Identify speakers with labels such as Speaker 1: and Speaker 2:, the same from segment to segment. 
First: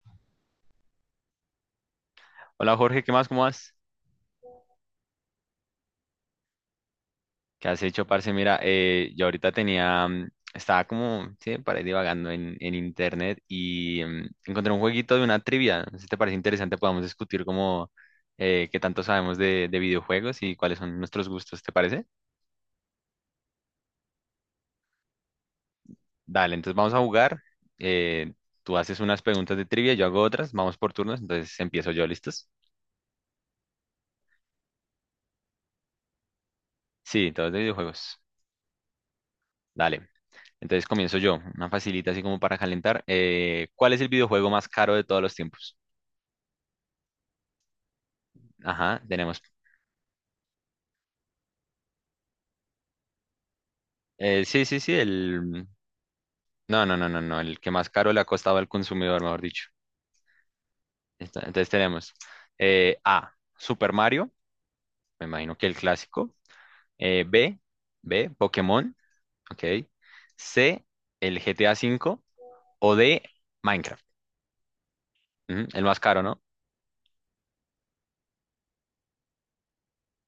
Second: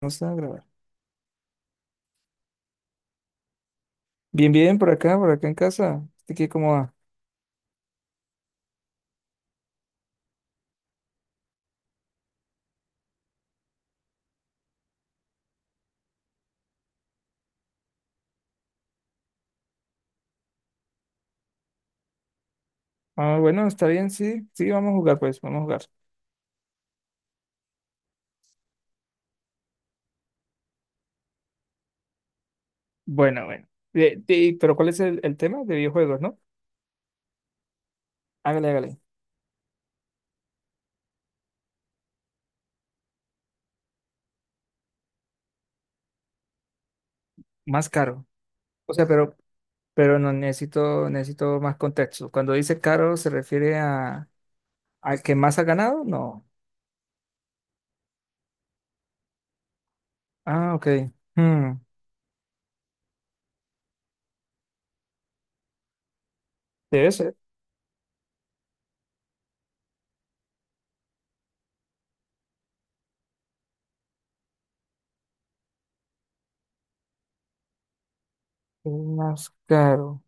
Speaker 1: No está a grabar.
Speaker 2: Hola Jorge, ¿qué más? ¿Cómo vas?
Speaker 1: Bien, bien, por acá en casa. ¿Este qué cómo va?
Speaker 2: ¿Qué has hecho, parce? Mira, yo ahorita tenía, estaba como, sí, para ir divagando en internet y encontré un jueguito de una trivia. No sé si te parece interesante, podamos discutir como qué tanto sabemos de videojuegos y cuáles son nuestros gustos, ¿te parece?
Speaker 1: Ah, bueno, está bien, sí, sí, vamos a jugar, pues, vamos a jugar.
Speaker 2: Dale, entonces vamos a jugar. eh, Tú haces unas preguntas de trivia, yo hago otras, vamos por turnos, entonces empiezo yo, ¿listos?
Speaker 1: Bueno, bueno. Pero ¿cuál es el tema de videojuegos, no?
Speaker 2: Sí, todos de videojuegos.
Speaker 1: Hágale, hágale.
Speaker 2: Dale. Entonces comienzo yo, una facilita así como para calentar. ¿Cuál es el videojuego más caro de todos los tiempos?
Speaker 1: Más caro. O
Speaker 2: Ajá,
Speaker 1: sea,
Speaker 2: tenemos.
Speaker 1: pero no necesito, necesito más contexto. Cuando dice caro, ¿se refiere a
Speaker 2: Sí, sí, sí,
Speaker 1: al que más ha
Speaker 2: el...
Speaker 1: ganado? No.
Speaker 2: No, no, no, no, no, el que más caro le ha costado al consumidor, mejor dicho.
Speaker 1: Ah, ok.
Speaker 2: Entonces
Speaker 1: Hmm,
Speaker 2: tenemos A, Super Mario, me imagino que el clásico.
Speaker 1: Debe
Speaker 2: eh,
Speaker 1: ser.
Speaker 2: B, B, Pokémon, ok. C, el GTA cinco. O D, Minecraft. Ujú, el más caro, ¿no?
Speaker 1: El más caro.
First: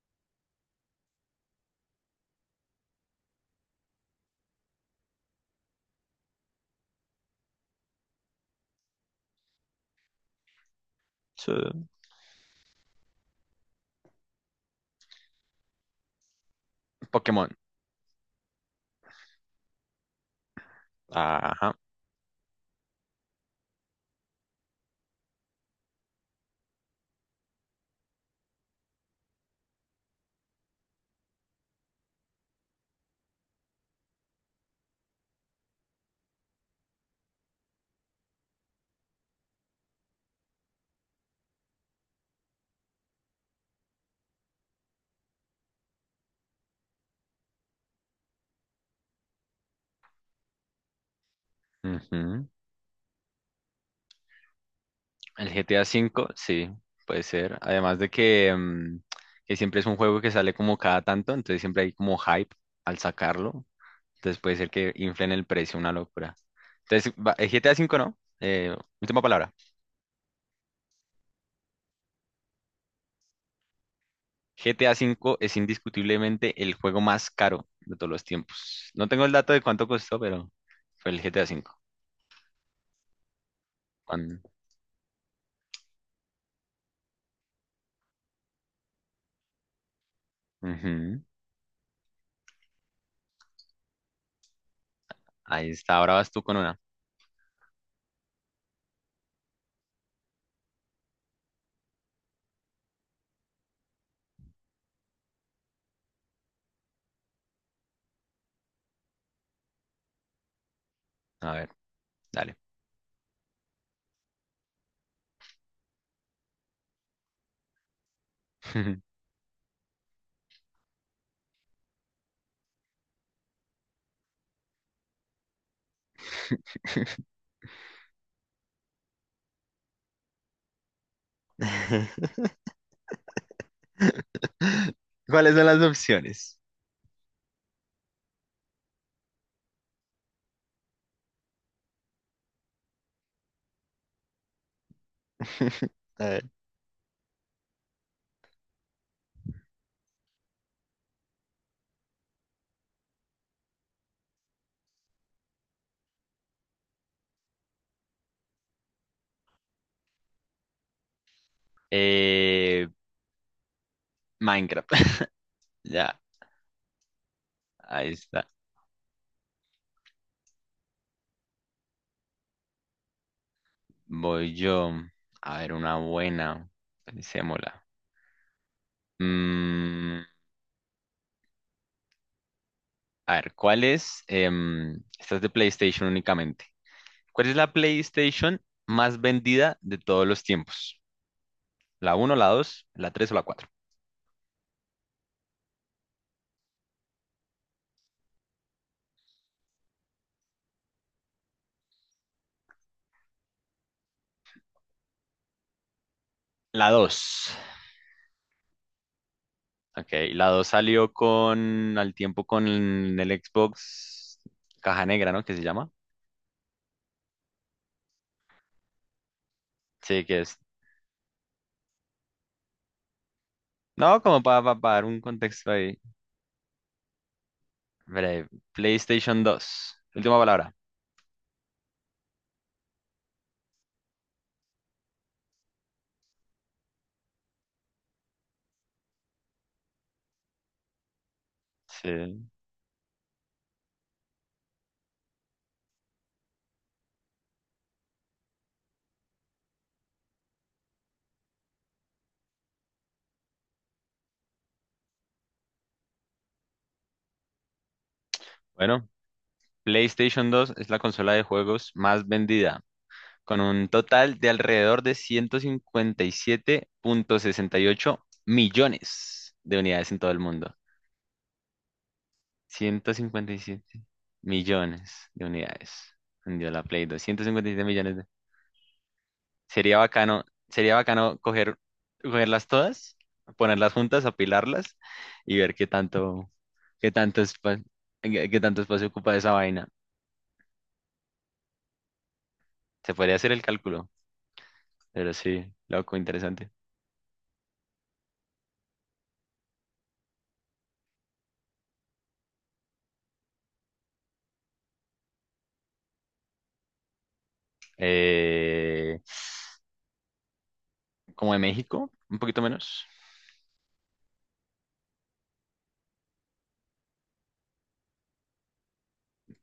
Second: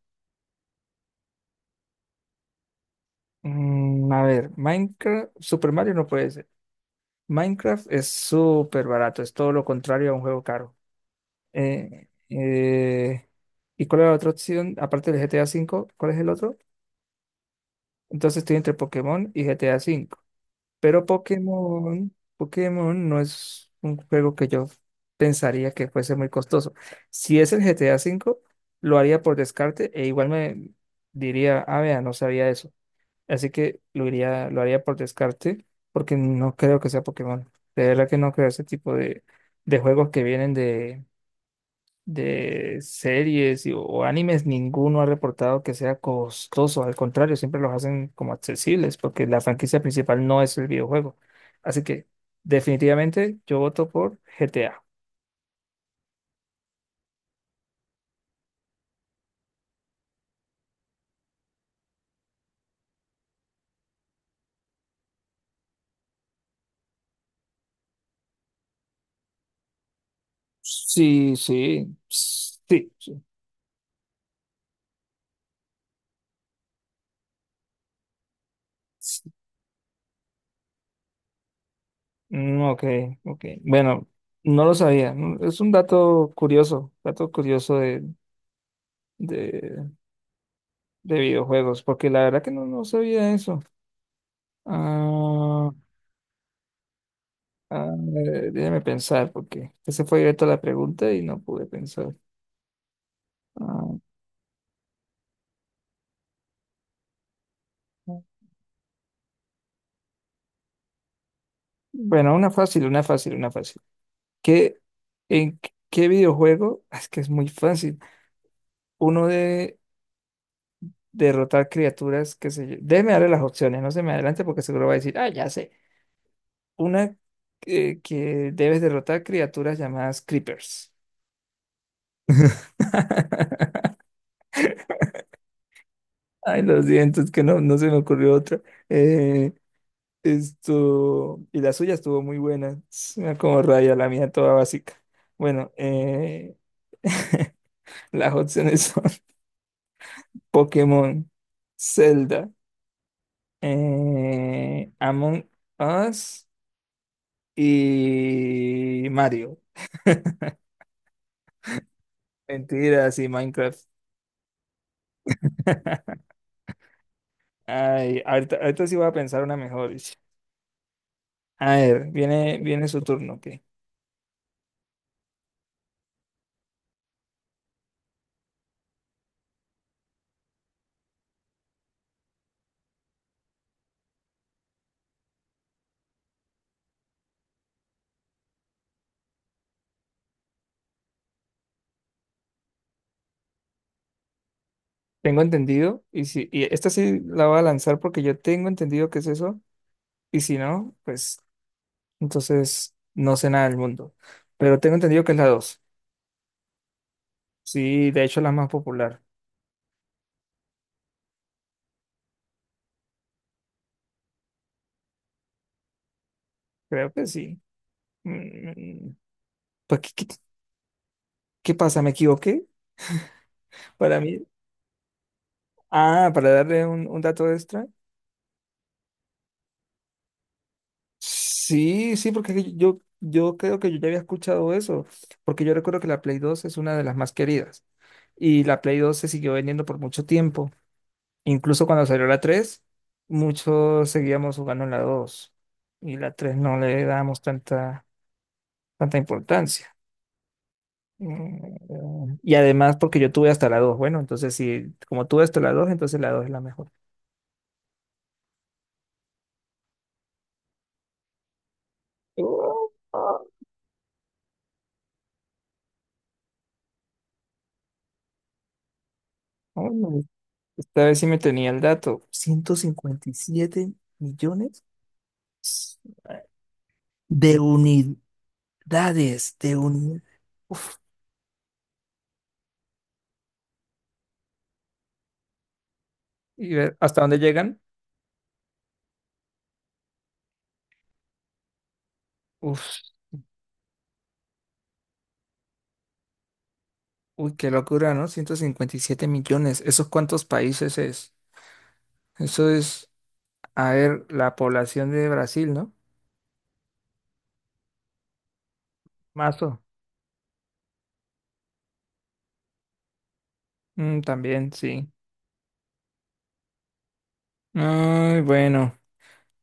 Speaker 1: A ver, Minecraft, Super Mario no puede ser. Minecraft es súper barato, es todo lo contrario a un juego caro.
Speaker 2: Sí.
Speaker 1: Eh, eh, ¿Y cuál era la otra opción? Aparte del GTA V, ¿cuál es el otro?
Speaker 2: Pokémon.
Speaker 1: Entonces estoy entre Pokémon y GTA V. Pero
Speaker 2: Ajá.
Speaker 1: Pokémon, Pokémon no es un juego que yo pensaría que fuese muy costoso. Si es el GTA V, lo haría por descarte e igual me diría, ah, vea, no sabía eso. Así que lo haría por descarte porque no creo que sea Pokémon. De verdad que no creo ese tipo de juegos que vienen de series o animes, ninguno ha reportado que sea costoso. Al contrario, siempre los hacen como accesibles porque la franquicia principal no es el videojuego. Así que
Speaker 2: Ujú.
Speaker 1: definitivamente yo voto por GTA.
Speaker 2: El GTA V, sí, puede ser. Además de que siempre es un juego que sale como cada tanto, entonces siempre hay como hype al sacarlo. Entonces puede ser que inflen el precio, una locura. Entonces, el GTA V no. Última palabra.
Speaker 1: Sí, sí, sí, sí,
Speaker 2: GTA V es indiscutiblemente el juego más caro de todos los tiempos. No tengo
Speaker 1: sí.
Speaker 2: el dato de cuánto costó, pero fue el GTA V.
Speaker 1: Mm, ok, ok. Bueno,
Speaker 2: Cuan-
Speaker 1: no lo sabía. Es un dato curioso de, de
Speaker 2: Ujú.
Speaker 1: videojuegos, porque la verdad que no, no sabía eso. Ah,
Speaker 2: Ahí está, ahora vas tú con una.
Speaker 1: ah, déjame pensar, porque ese fue directo a la pregunta y no pude pensar. Ah,
Speaker 2: A ver,
Speaker 1: bueno, una
Speaker 2: dale.
Speaker 1: fácil, una fácil, una fácil. ¿Qué, en qué videojuego? Es que es muy fácil. Uno de derrotar criaturas, qué sé yo. Déjeme darle las opciones, no se me adelante porque seguro va a decir, ah, ya sé. Una que debes derrotar criaturas llamadas creepers.
Speaker 2: ¿Cuáles son las opciones?
Speaker 1: Ay, lo siento, es que no, no se me ocurrió otra. Eh, Esto, y la suya estuvo muy buena, suena como raya, la mía toda básica. Bueno,
Speaker 2: A ver.
Speaker 1: las opciones son Pokémon, Zelda, Among Us y Mario.
Speaker 2: Eh,
Speaker 1: Mentiras y Minecraft.
Speaker 2: Minecraft. Ya, ahí
Speaker 1: Ay,
Speaker 2: está.
Speaker 1: ahorita, ahorita sí voy a pensar una mejor. Ish. A ver, viene su turno, ok.
Speaker 2: Voy yo. A ver, una buena. Pensémosla. Mm, a ver, ¿cuál es? Esta es de PlayStation únicamente. ¿Cuál es la PlayStation más vendida de todos los tiempos? ¿La uno, la 2, la 3 o la cuatro?
Speaker 1: Tengo entendido, y si, y esta sí la voy a lanzar porque yo tengo entendido que es eso, y si no, pues entonces no sé nada del mundo. Pero tengo entendido que es la dos.
Speaker 2: La 2.
Speaker 1: Sí, de hecho la más popular.
Speaker 2: Ok, la dos salió con, al tiempo con el Xbox Caja Negra, ¿no? ¿Qué se llama?
Speaker 1: Creo que sí. Mm, Pues,
Speaker 2: Sí,
Speaker 1: ¿qué,
Speaker 2: que
Speaker 1: qué-
Speaker 2: es.
Speaker 1: qué pasa? ¿Me equivoqué? Para
Speaker 2: No,
Speaker 1: mí.
Speaker 2: como para dar un contexto ahí.
Speaker 1: Ah, para darle un dato extra.
Speaker 2: Breve. PlayStation dos. Última palabra.
Speaker 1: Sí, sí, porque es que yo creo que yo ya había escuchado eso. Porque yo recuerdo que la Play 2 es una de las más queridas. Y la Play 2 se siguió vendiendo por mucho tiempo. Incluso cuando salió la
Speaker 2: Sí.
Speaker 1: 3 muchos seguíamos jugando en la dos. Y la 3 no le dábamos tanta importancia. Y además porque yo tuve hasta la dos, bueno, entonces si como tuve hasta la dos entonces la dos es la mejor.
Speaker 2: Bueno, PlayStation dos es la consola de juegos más vendida,
Speaker 1: Oh, ah,
Speaker 2: con un total de alrededor de ciento cincuenta y siete punto sesenta y ocho millones de
Speaker 1: ah,
Speaker 2: unidades en
Speaker 1: no,
Speaker 2: todo el mundo.
Speaker 1: esta vez sí me tenía el dato. ciento
Speaker 2: ciento
Speaker 1: cincuenta y
Speaker 2: cincuenta y
Speaker 1: siete
Speaker 2: siete
Speaker 1: millones
Speaker 2: millones de unidades vendió la Play dos. ciento
Speaker 1: de
Speaker 2: cincuenta y siete
Speaker 1: unidades,
Speaker 2: millones
Speaker 1: de unidades. Uf,
Speaker 2: Sería bacano coger, cogerlas todas, ponerlas juntas, apilarlas y ver qué tanto,
Speaker 1: ¿y ver
Speaker 2: qué
Speaker 1: hasta dónde
Speaker 2: tanto
Speaker 1: llegan?
Speaker 2: espa- qué tanto espacio ocupa esa vaina.
Speaker 1: Uf,
Speaker 2: Se podría hacer el cálculo, pero sí, loco, interesante.
Speaker 1: uy, qué locura, ¿no? 157 millones. ¿Esos cuántos países es? Eso es, a ver, la población de Brasil, ¿no?
Speaker 2: Eh,
Speaker 1: Mazo.
Speaker 2: Como de México, un poquito menos.
Speaker 1: Mm, también, sí. Ay, bueno,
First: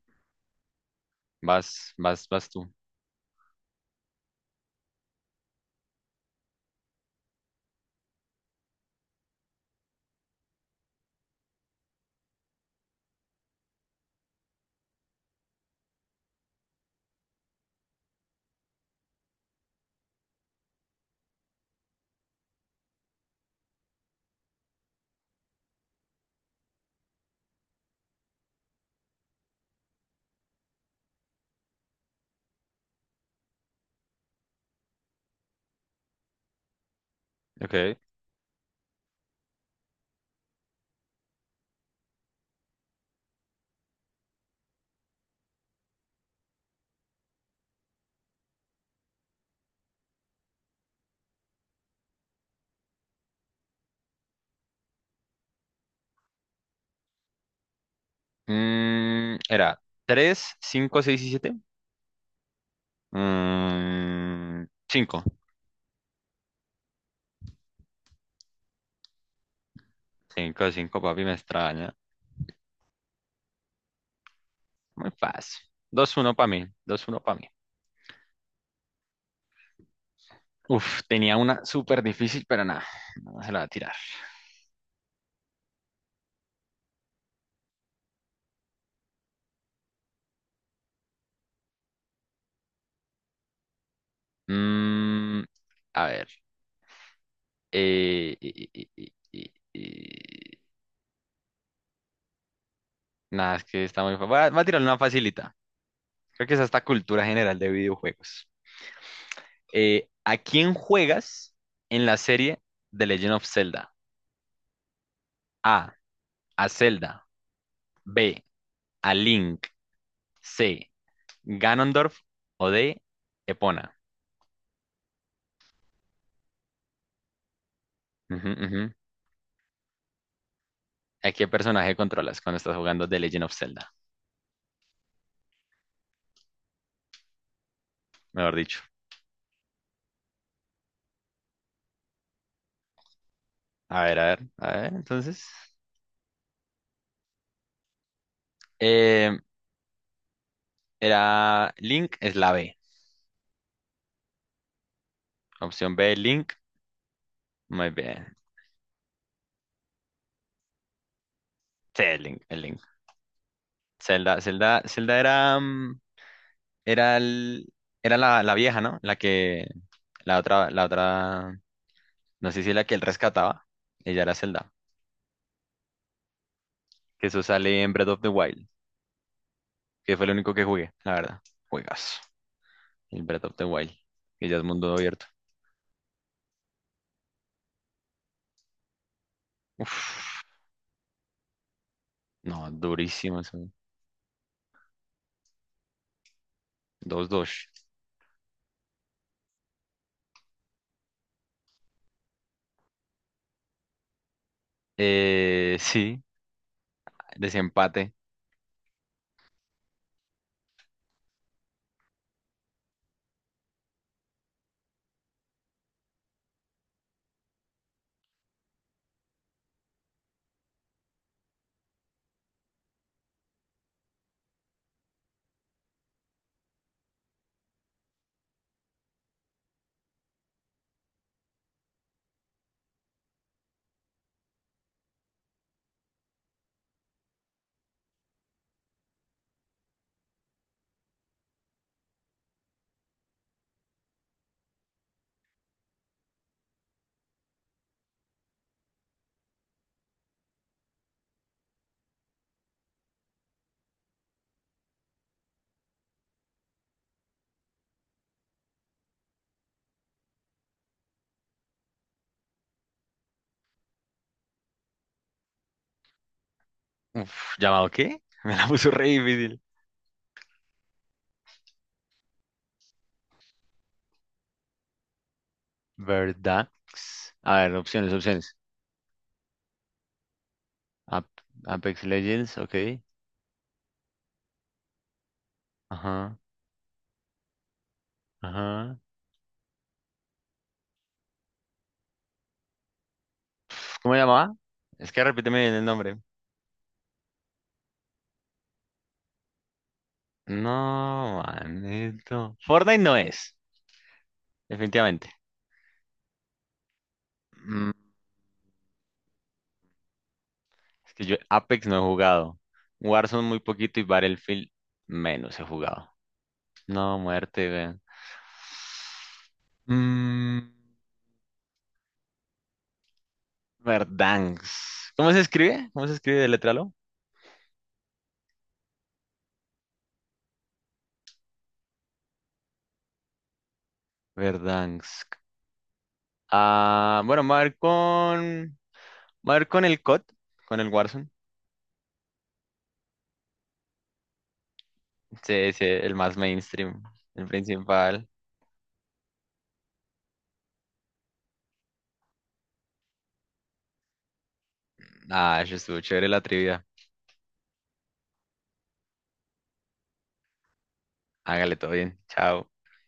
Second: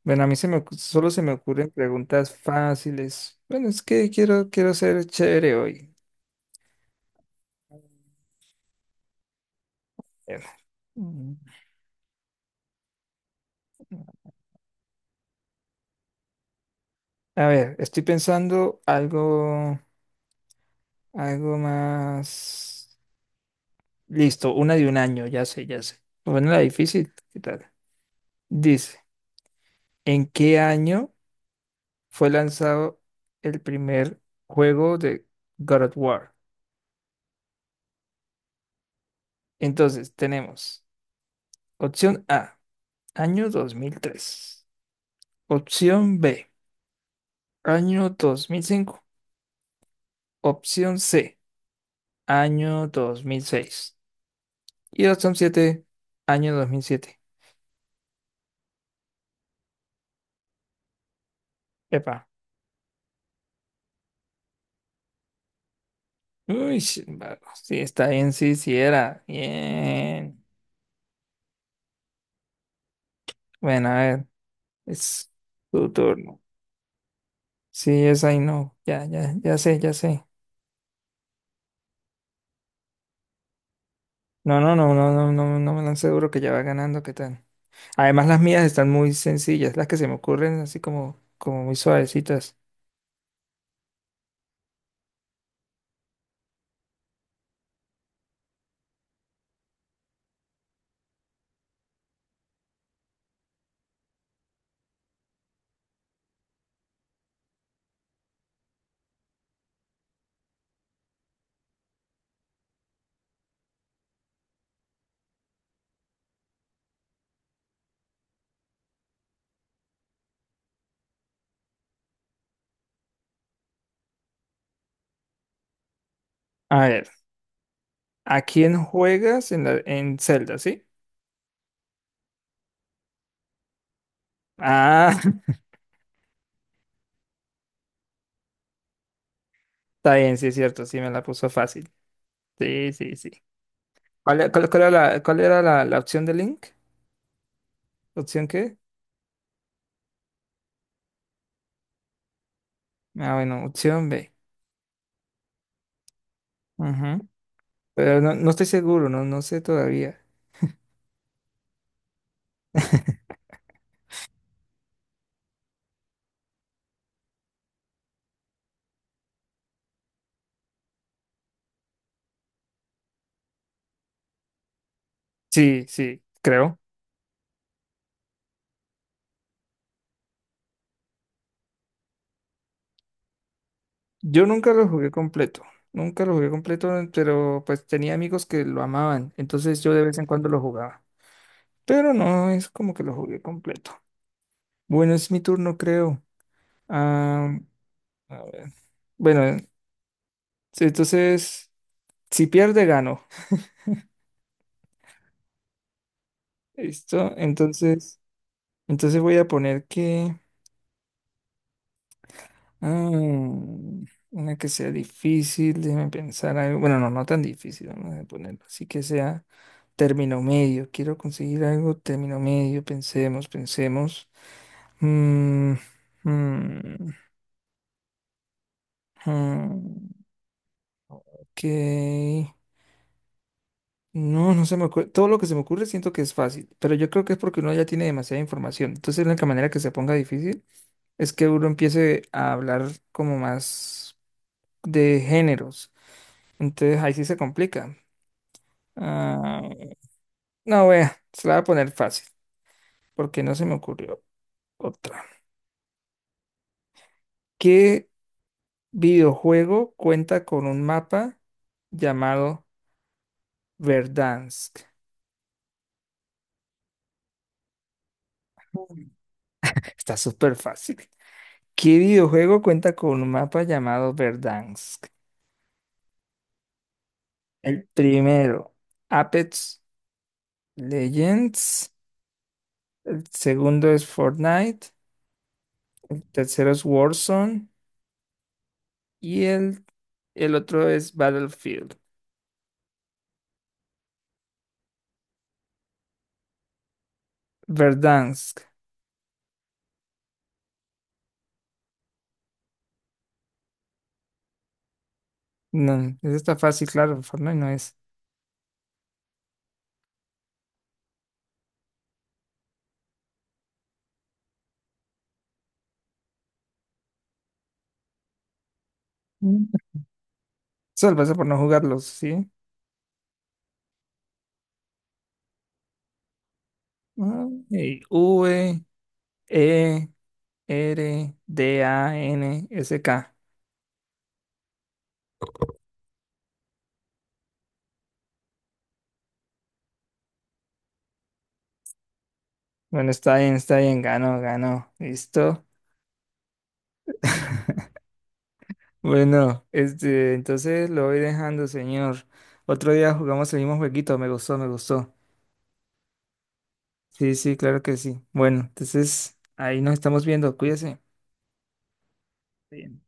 Speaker 1: bueno, a mí se me, ocu- solo se me ocurren
Speaker 2: Vas, vas,
Speaker 1: preguntas
Speaker 2: vas tú.
Speaker 1: fáciles. Bueno, es que quiero ser chévere hoy. Eh, mm, A ver, estoy pensando algo más. Listo, una de un año, ya sé, ya sé. Bueno, la difícil, ¿qué tal? Dice, ¿en qué año fue lanzado el primer juego de God of War?
Speaker 2: Ok.
Speaker 1: Entonces, tenemos opción A, año 2003. Opción B, año 2005. Opción C, año 2006. Y opción 7, año 2007.
Speaker 2: Era tres, cinco, 6 y siete.
Speaker 1: Epa.
Speaker 2: Cinco,
Speaker 1: Uy, sí, va, sí, está bien, sí, sí era. Bien.
Speaker 2: cinco, 5, papi, me extraña.
Speaker 1: Bueno, a ver,
Speaker 2: Muy
Speaker 1: es
Speaker 2: fácil.
Speaker 1: tu
Speaker 2: 2-1
Speaker 1: turno.
Speaker 2: para mí. 2-1 para mí.
Speaker 1: Sí, es ahí, no. Ya, ya, ya sé, ya sé.
Speaker 2: Uf, tenía una súper difícil, pero nada. No se la va a tirar.
Speaker 1: No, no, no, no, no, no, no me dan seguro que ya va ganando, ¿qué tal? Además, las mías están muy sencillas, las que se me ocurren así como muy suavecitas.
Speaker 2: Mm, a ver. eh, eh, eh, eh, eh, eh, Nada, es que está muy fácil. Va, va a tirar una facilita. Creo que es hasta cultura general de videojuegos. ¿A quién juegas en la serie The Legend of Zelda? A. A Zelda. B. A Link. C. Ganondorf. O D. Epona.
Speaker 1: A ver. ¿A
Speaker 2: Ujú,
Speaker 1: quién
Speaker 2: ujú.
Speaker 1: juegas en Zelda, sí?
Speaker 2: ¿A qué personaje controlas cuando estás jugando The Legend of Zelda?
Speaker 1: Ah,
Speaker 2: Mejor dicho.
Speaker 1: está bien, sí es cierto, sí me la puso fácil. Sí, sí, sí.
Speaker 2: A ver, a
Speaker 1: ¿Cuál,
Speaker 2: ver,
Speaker 1: e- cuál-
Speaker 2: a
Speaker 1: cuál era
Speaker 2: ver,
Speaker 1: la, cuál
Speaker 2: entonces.
Speaker 1: era la, la opción de Link? ¿Opción qué?
Speaker 2: Eh, Era Link, es la B.
Speaker 1: Ah, bueno, opción B.
Speaker 2: Opción B, Link.
Speaker 1: Ujú.
Speaker 2: Muy
Speaker 1: Pero no,
Speaker 2: bien.
Speaker 1: no estoy seguro, no, no sé todavía.
Speaker 2: Sí, Link, el Link. Zelda, Zelda, Zelda era, era la vieja, ¿no? La otra, no sé si la que él rescataba. Ella era Zelda.
Speaker 1: Sí, sí, creo.
Speaker 2: Que eso sale en Breath of the Wild, que fue el único que jugué, la verdad. Juegas. El Breath of the Wild,
Speaker 1: Yo
Speaker 2: que ya es
Speaker 1: nunca lo
Speaker 2: mundo
Speaker 1: jugué
Speaker 2: abierto.
Speaker 1: completo, nunca lo jugué completo, pero pues tenía amigos que lo amaban, entonces yo de vez en
Speaker 2: Uf.
Speaker 1: cuando lo jugaba. Pero no es
Speaker 2: No,
Speaker 1: como que lo
Speaker 2: durísimo
Speaker 1: jugué
Speaker 2: eso.
Speaker 1: completo. Bueno, es mi turno, creo.
Speaker 2: Dos
Speaker 1: Ah,
Speaker 2: dos.
Speaker 1: a ver. Bueno, sí, entonces, si pierde, gano.
Speaker 2: Sí,
Speaker 1: ¿Listo?
Speaker 2: desempate.
Speaker 1: Entonces voy a poner que... Ah, una que sea difícil, déjame pensar algo. Bueno, no, no tan difícil, vamos a ponerlo. Así que sea término medio. Quiero conseguir algo término medio. Pensemos, pensemos. Mm, mm, mm, ok. No, no se me ocurre. Todo lo que se me ocurre siento que es fácil, pero yo creo que es porque uno ya tiene demasiada información. Entonces, la única manera que se ponga difícil es que uno empiece a hablar como más de géneros. Entonces, ahí sí se complica. Ah, no, vea, se la voy a poner fácil, porque no se me ocurrió otra. ¿Qué videojuego cuenta con un mapa llamado Verdansk?
Speaker 2: Uf, ¿llamado qué? Me la puso re
Speaker 1: Mm.
Speaker 2: difícil.
Speaker 1: Está súper fácil. ¿Qué videojuego cuenta con un mapa llamado Verdansk?
Speaker 2: ¿Verdad? A ver,
Speaker 1: El
Speaker 2: opciones, opciones.
Speaker 1: primero, Apex
Speaker 2: Ap-
Speaker 1: Legends.
Speaker 2: Apex Legends, ok.
Speaker 1: El segundo es Fortnite. El
Speaker 2: Ajá,
Speaker 1: tercero es Warzone.
Speaker 2: ajá.
Speaker 1: Y el otro es Battlefield.
Speaker 2: ¿Cómo se llamaba? Es que repíteme bien el nombre.
Speaker 1: Verdansk.
Speaker 2: No, manito. Fortnite no es, definitivamente.
Speaker 1: No, ese está fácil, claro. Fortnite no
Speaker 2: Mm,
Speaker 1: es.
Speaker 2: es que yo Apex no he jugado. Warzone muy poquito y Battlefield menos he jugado. No, muerte, güey.
Speaker 1: Mm.
Speaker 2: Mm,
Speaker 1: Eso lo pasa por no jugarlos, ¿sí?
Speaker 2: Verdansk. ¿Cómo se escribe? ¿Cómo se escribe? Letralo.
Speaker 1: Ah, y Verdansk.
Speaker 2: Verdansk. Ah, bueno, Me voy a ir con el COD, con el Warzone.
Speaker 1: Bueno, está bien, está bien. Ganó, ganó. Listo.
Speaker 2: Sí, sí, el más mainstream, el principal.
Speaker 1: Bueno, este, entonces lo voy dejando, señor. Otro día jugamos el mismo jueguito, me gustó, me gustó.
Speaker 2: Ah, eso estuvo chévere la trivia.
Speaker 1: Sí, sí, claro que sí. Bueno, entonces ahí nos estamos viendo, cuídese.
Speaker 2: Hágale todo bien. Chao.
Speaker 1: Bien.